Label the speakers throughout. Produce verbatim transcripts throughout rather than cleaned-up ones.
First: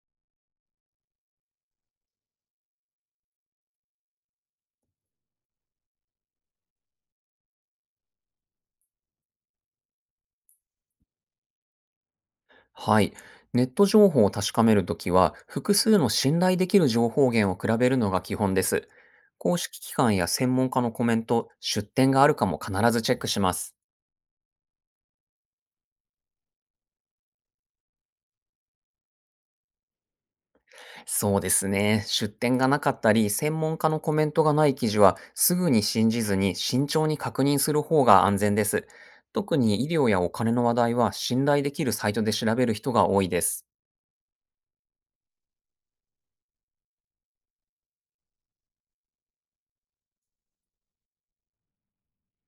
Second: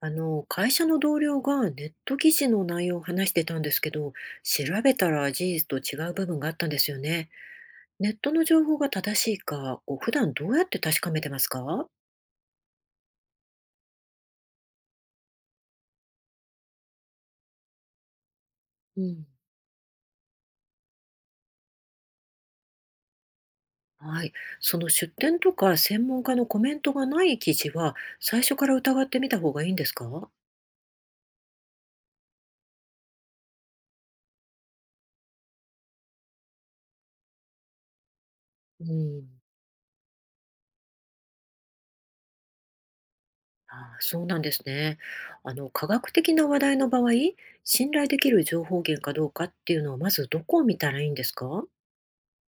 Speaker 1: あの、会社の同僚がネット記事の内容を話してたんですけど、調べたら事実と違う部分があったんですよね。ネットの情報が正しいか、こう普段どうやって確かめてますか？
Speaker 2: はい。ネット情報を確かめるときは、複数の信頼できる情報源を比べるのが基本です。
Speaker 1: うん、
Speaker 2: 公式機関や専門家のコメント、出典があるかも必ずチェックします。
Speaker 1: はい。その出典とか専門家のコメントがない記事は、最初から疑ってみた方がいいんですか？
Speaker 2: そうですね。出典がなかったり、専門家のコメントがない記事は、すぐに信じずに慎重に確認する方が安全で
Speaker 1: う
Speaker 2: す。
Speaker 1: ん、
Speaker 2: 特に医療やお金の話題は、信頼できるサイトで調べる人が多いです。
Speaker 1: ああ、そうなんですね。あの、科学的な話題の場合、信頼できる情報源かどうかっていうのは、まずどこを見たらいいんですか？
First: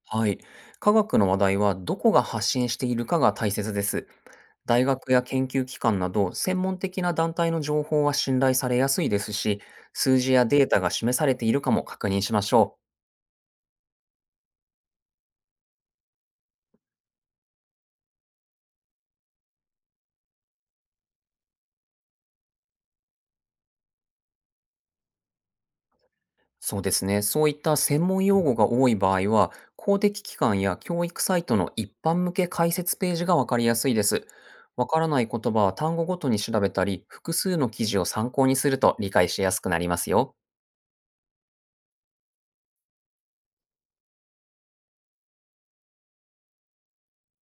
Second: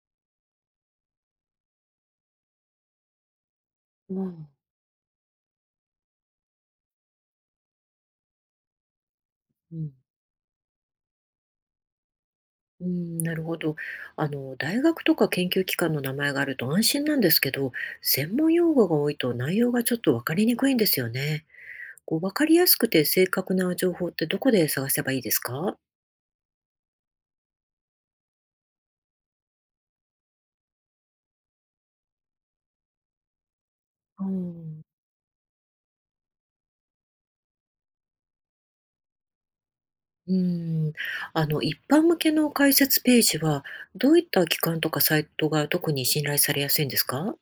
Speaker 2: はい。科学の話題はどこが発信しているかが大切です。
Speaker 1: うん、
Speaker 2: 大学や研究機関など専門的な団体の情報は信頼されやすいですし、
Speaker 1: うん
Speaker 2: 数字やデータが示されているかも確認しましょう。
Speaker 1: うん、なるほど。あの、大学とか研究機関の名前があると安心なんですけど、専門用語が多いと内容がちょっとわかりにくいんですよね。こう、わかりやすくて正確な情報ってどこで探せばいいですか？
Speaker 2: そうですね。そういった専門用語が多い場合は、公的機関や教育サイトの一般向け解説ページがわかりやすいで
Speaker 1: う
Speaker 2: す。
Speaker 1: ん、
Speaker 2: わからない言葉は単語ごとに調べたり、複数の記事を参考にすると理解しやすくなります
Speaker 1: う
Speaker 2: よ。
Speaker 1: ん、あの、一般向けの解説ページは、どういった機関とかサイトが特に信頼されやすいんですか？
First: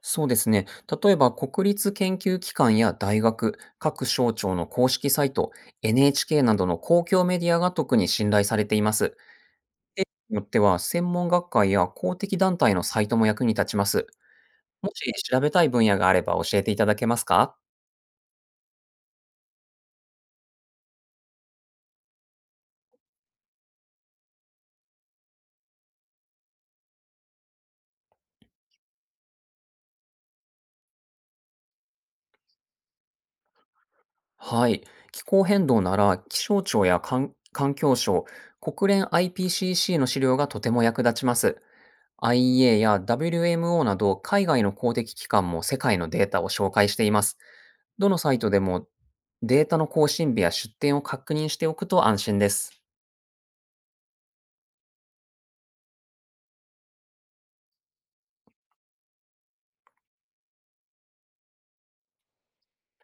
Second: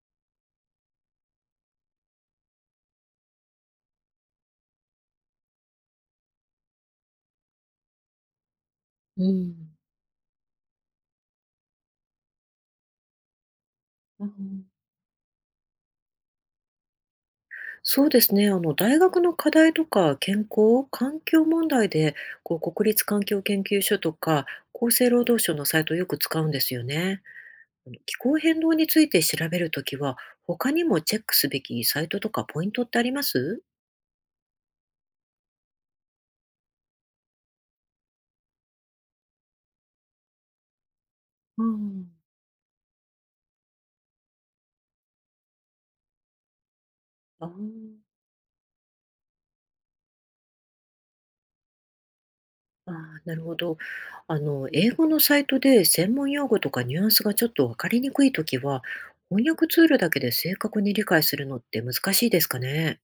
Speaker 2: そうですね。例えば、国立研究機関や大学、各省庁の公式サイト、エヌエイチケー などの公共メディアが特に信頼されています。
Speaker 1: うん、
Speaker 2: よっては、専門学会や公的団体のサイトも役に立ちます。
Speaker 1: うん
Speaker 2: もし調べたい分野があれば教えていただけますか？
Speaker 1: そうですね。あの、大学の課題とか健康、環境問題で、こう、国立環境研究所とか、厚生労働省のサイトをよく使うんですよね。あの気候変動について調べるときは、他にもチェックすべきサイトとかポイントってあります？
Speaker 2: はい。気候変動なら、気象庁や環環境省、国連 アイピーシーシー の資料がとても役立ちます。
Speaker 1: うん、
Speaker 2: アイエー や ダブリューエムオー など海外の公的機関も世界のデータを紹介しています。
Speaker 1: あー
Speaker 2: どのサイトでも、データの更新日や出典を確認しておくと安心です。
Speaker 1: あー、なるほど。あの、英語のサイトで専門用語とかニュアンスがちょっとわかりにくいときは、翻訳ツールだけで正確に理解するのって難しいですかね。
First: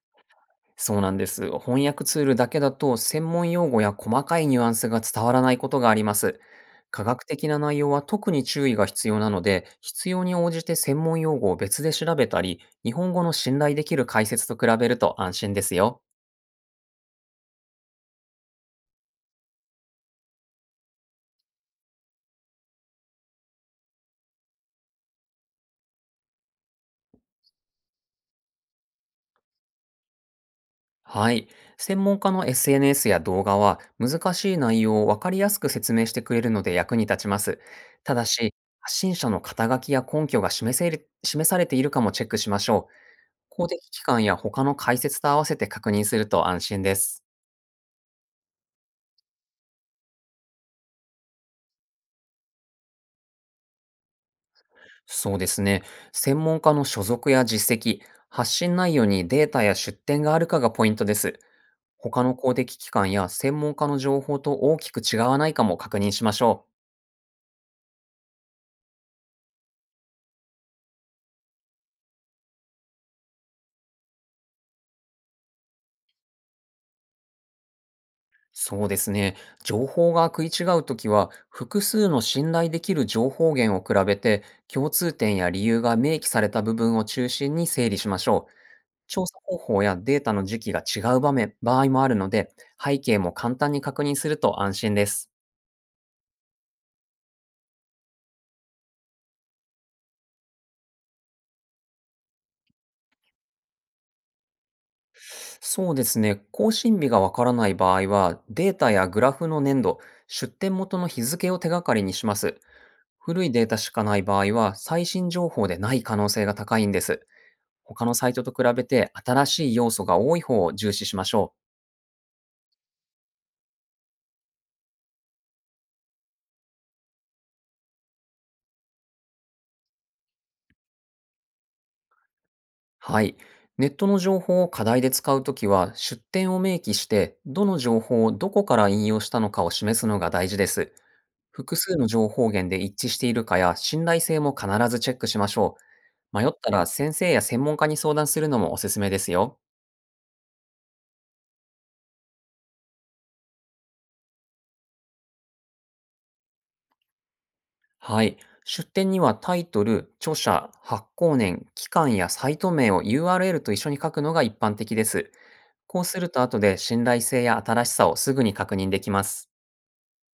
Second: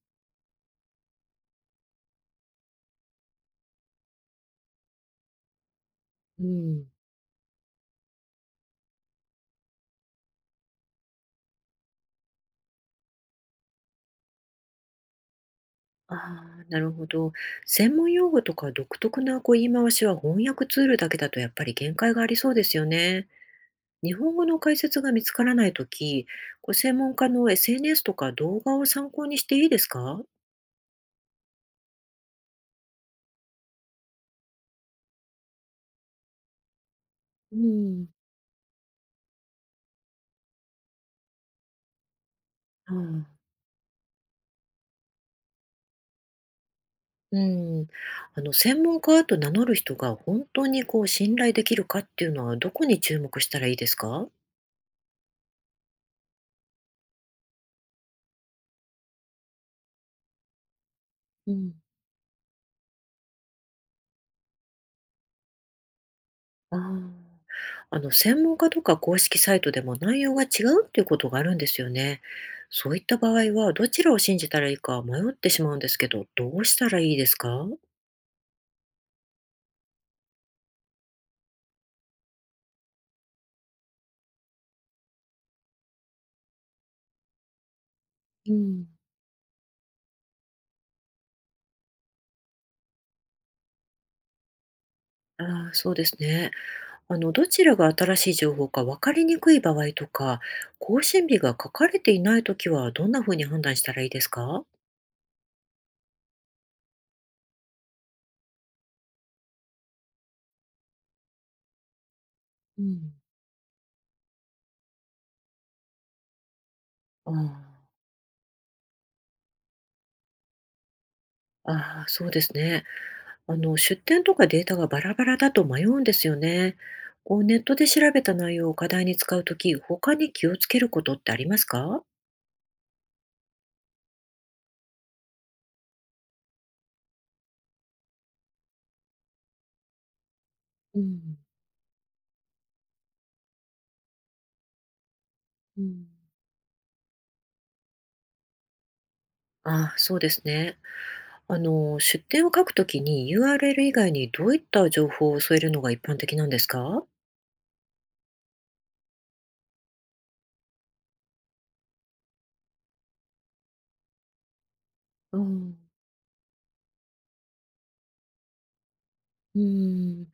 Speaker 2: そうなんです。翻訳ツールだけだと専門用語や細かいニュアンスが伝わらないことがあります。
Speaker 1: うん。
Speaker 2: 科学的な内容は特に注意が必要なので、必要に応じて専門用語を別で調べたり、日本語の信頼できる解説と比べると安心ですよ。
Speaker 1: ああ、なるほど。専門用語とか独特なこう言い回しは翻訳ツールだけだとやっぱり限界がありそうですよね。日本語の解説が見つからないとき、こう専門家の エスエヌエス とか動画を参考にしていいですか？
Speaker 2: はい。専門家の エスエヌエス や動画は難しい内容をわかりやすく説明してくれるので役に立ちま
Speaker 1: う
Speaker 2: す。
Speaker 1: ん、
Speaker 2: ただし、発信者の肩書きや根拠が示せる示されているかもチェックしましょ
Speaker 1: あ
Speaker 2: う。
Speaker 1: あ。
Speaker 2: 公的機関や他の解説と合わせて確認すると安心です。
Speaker 1: うんあの専門家と名乗る人が本当にこう信頼できるかっていうのはどこに注目したらいいですか？
Speaker 2: そうですね。専門家の所属や実績、発信内容にデータや出典があるかがポイントです。
Speaker 1: うん
Speaker 2: 他の公的機関や専門家の情報と大きく違わないかも確認しましょう。
Speaker 1: あああの、専門家とか公式サイトでも内容が違うっていうことがあるんですよね。そういった場合は、どちらを信じたらいいか迷ってしまうんですけど、どうしたらいいですか？
Speaker 2: そうですね。情報が食い違うときは、複数の信頼できる情報源を比べて、共通点や理由が明記された部分を中心に整理しましょ
Speaker 1: う
Speaker 2: う。
Speaker 1: ん、
Speaker 2: 調査方法やデータの時期が違う場面、場合もあるので、背景も簡単に確認すると安心です。
Speaker 1: ああ、そうですね。あの、どちらが新しい情報か分かりにくい場合とか、更新日が書かれていないときは、どんなふうに判断したらいいですか？
Speaker 2: そうですね。更新日がわからない場合は、データやグラフの年度、出典元の日付を手がかりにします。
Speaker 1: うん、
Speaker 2: 古いデータしかない場合は、最新情報でない可能性が高いんです。
Speaker 1: ああ、
Speaker 2: 他のサイトと比べて新しい要素が多い方を重視しましょう。
Speaker 1: ああそうですね。あの、出典とかデータがバラバラだと迷うんですよね。こうネットで調べた内容を課題に使うとき、他に気をつけることってありますか？
Speaker 2: はい。ネットの情報を課題で使うときは、出典を明記して、どの情報をどこから引用したのかを示すのが大事です。
Speaker 1: うん、
Speaker 2: 複数の情報源で一致しているかや、信頼性も必ずチェックしましょ
Speaker 1: うん、
Speaker 2: う。迷ったら先生や専門家に相談するのもおすすめですよ。
Speaker 1: ああ、そうですね。あの、出典を書くときに ユーアールエル 以外にどういった情報を添えるのが一般的なんですか？
Speaker 2: はい。出典にはタイトル、著者、発行年、期間やサイト名を ユーアールエル と一緒に書くのが一般的です。
Speaker 1: あー
Speaker 2: こうすると後で信頼性や新しさをすぐに確認できます。
Speaker 1: うん、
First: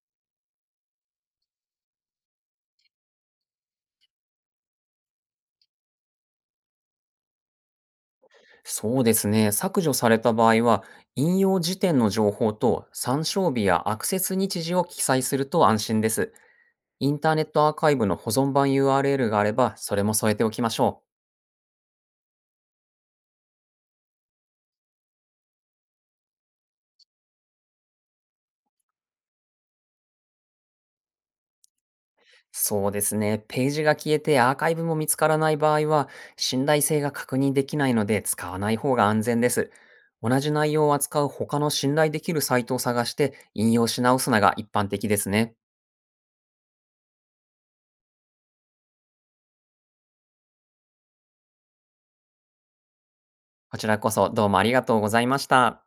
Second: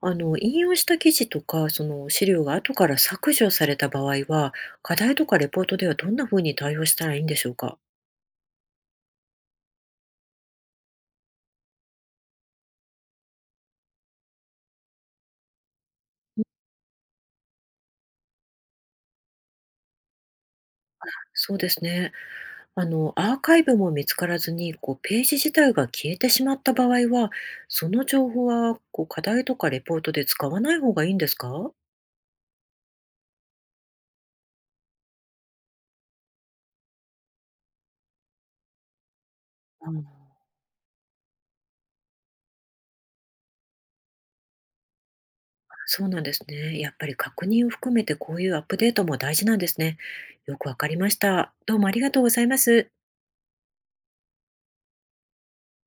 Speaker 1: あの、引用した記事とか、その資料が後から削除された場合は、課題とかレポートではどんなふうに対応したらいいんでしょうか？
Speaker 2: そうですね。削除された場合は、引用辞典の情報と参照日やアクセス日時を記載すると安心です。インターネットアーカイブの保存版 ユーアールエル があれば、それも添えておきましょう。
Speaker 1: そうですね。あの、アーカイブも見つからずに、こう、ページ自体が消えてしまった場合は、その情報は、こう、課題とかレポートで使わない方がいいんですか？
Speaker 2: そうですね。ページが消えてアーカイブも見つからない場合は、信頼性が確認できないので使わない方が安全です。
Speaker 1: あ
Speaker 2: 同じ内容を扱う他の信頼できるサイトを探して引用し直すのが一般的ですね。
Speaker 1: そうなんですね。やっぱり確認を含めてこういうアップデートも大事なんですね。よくわかりました。どうもありがとうございます。
Speaker 2: こちらこそどうもありがとうございました。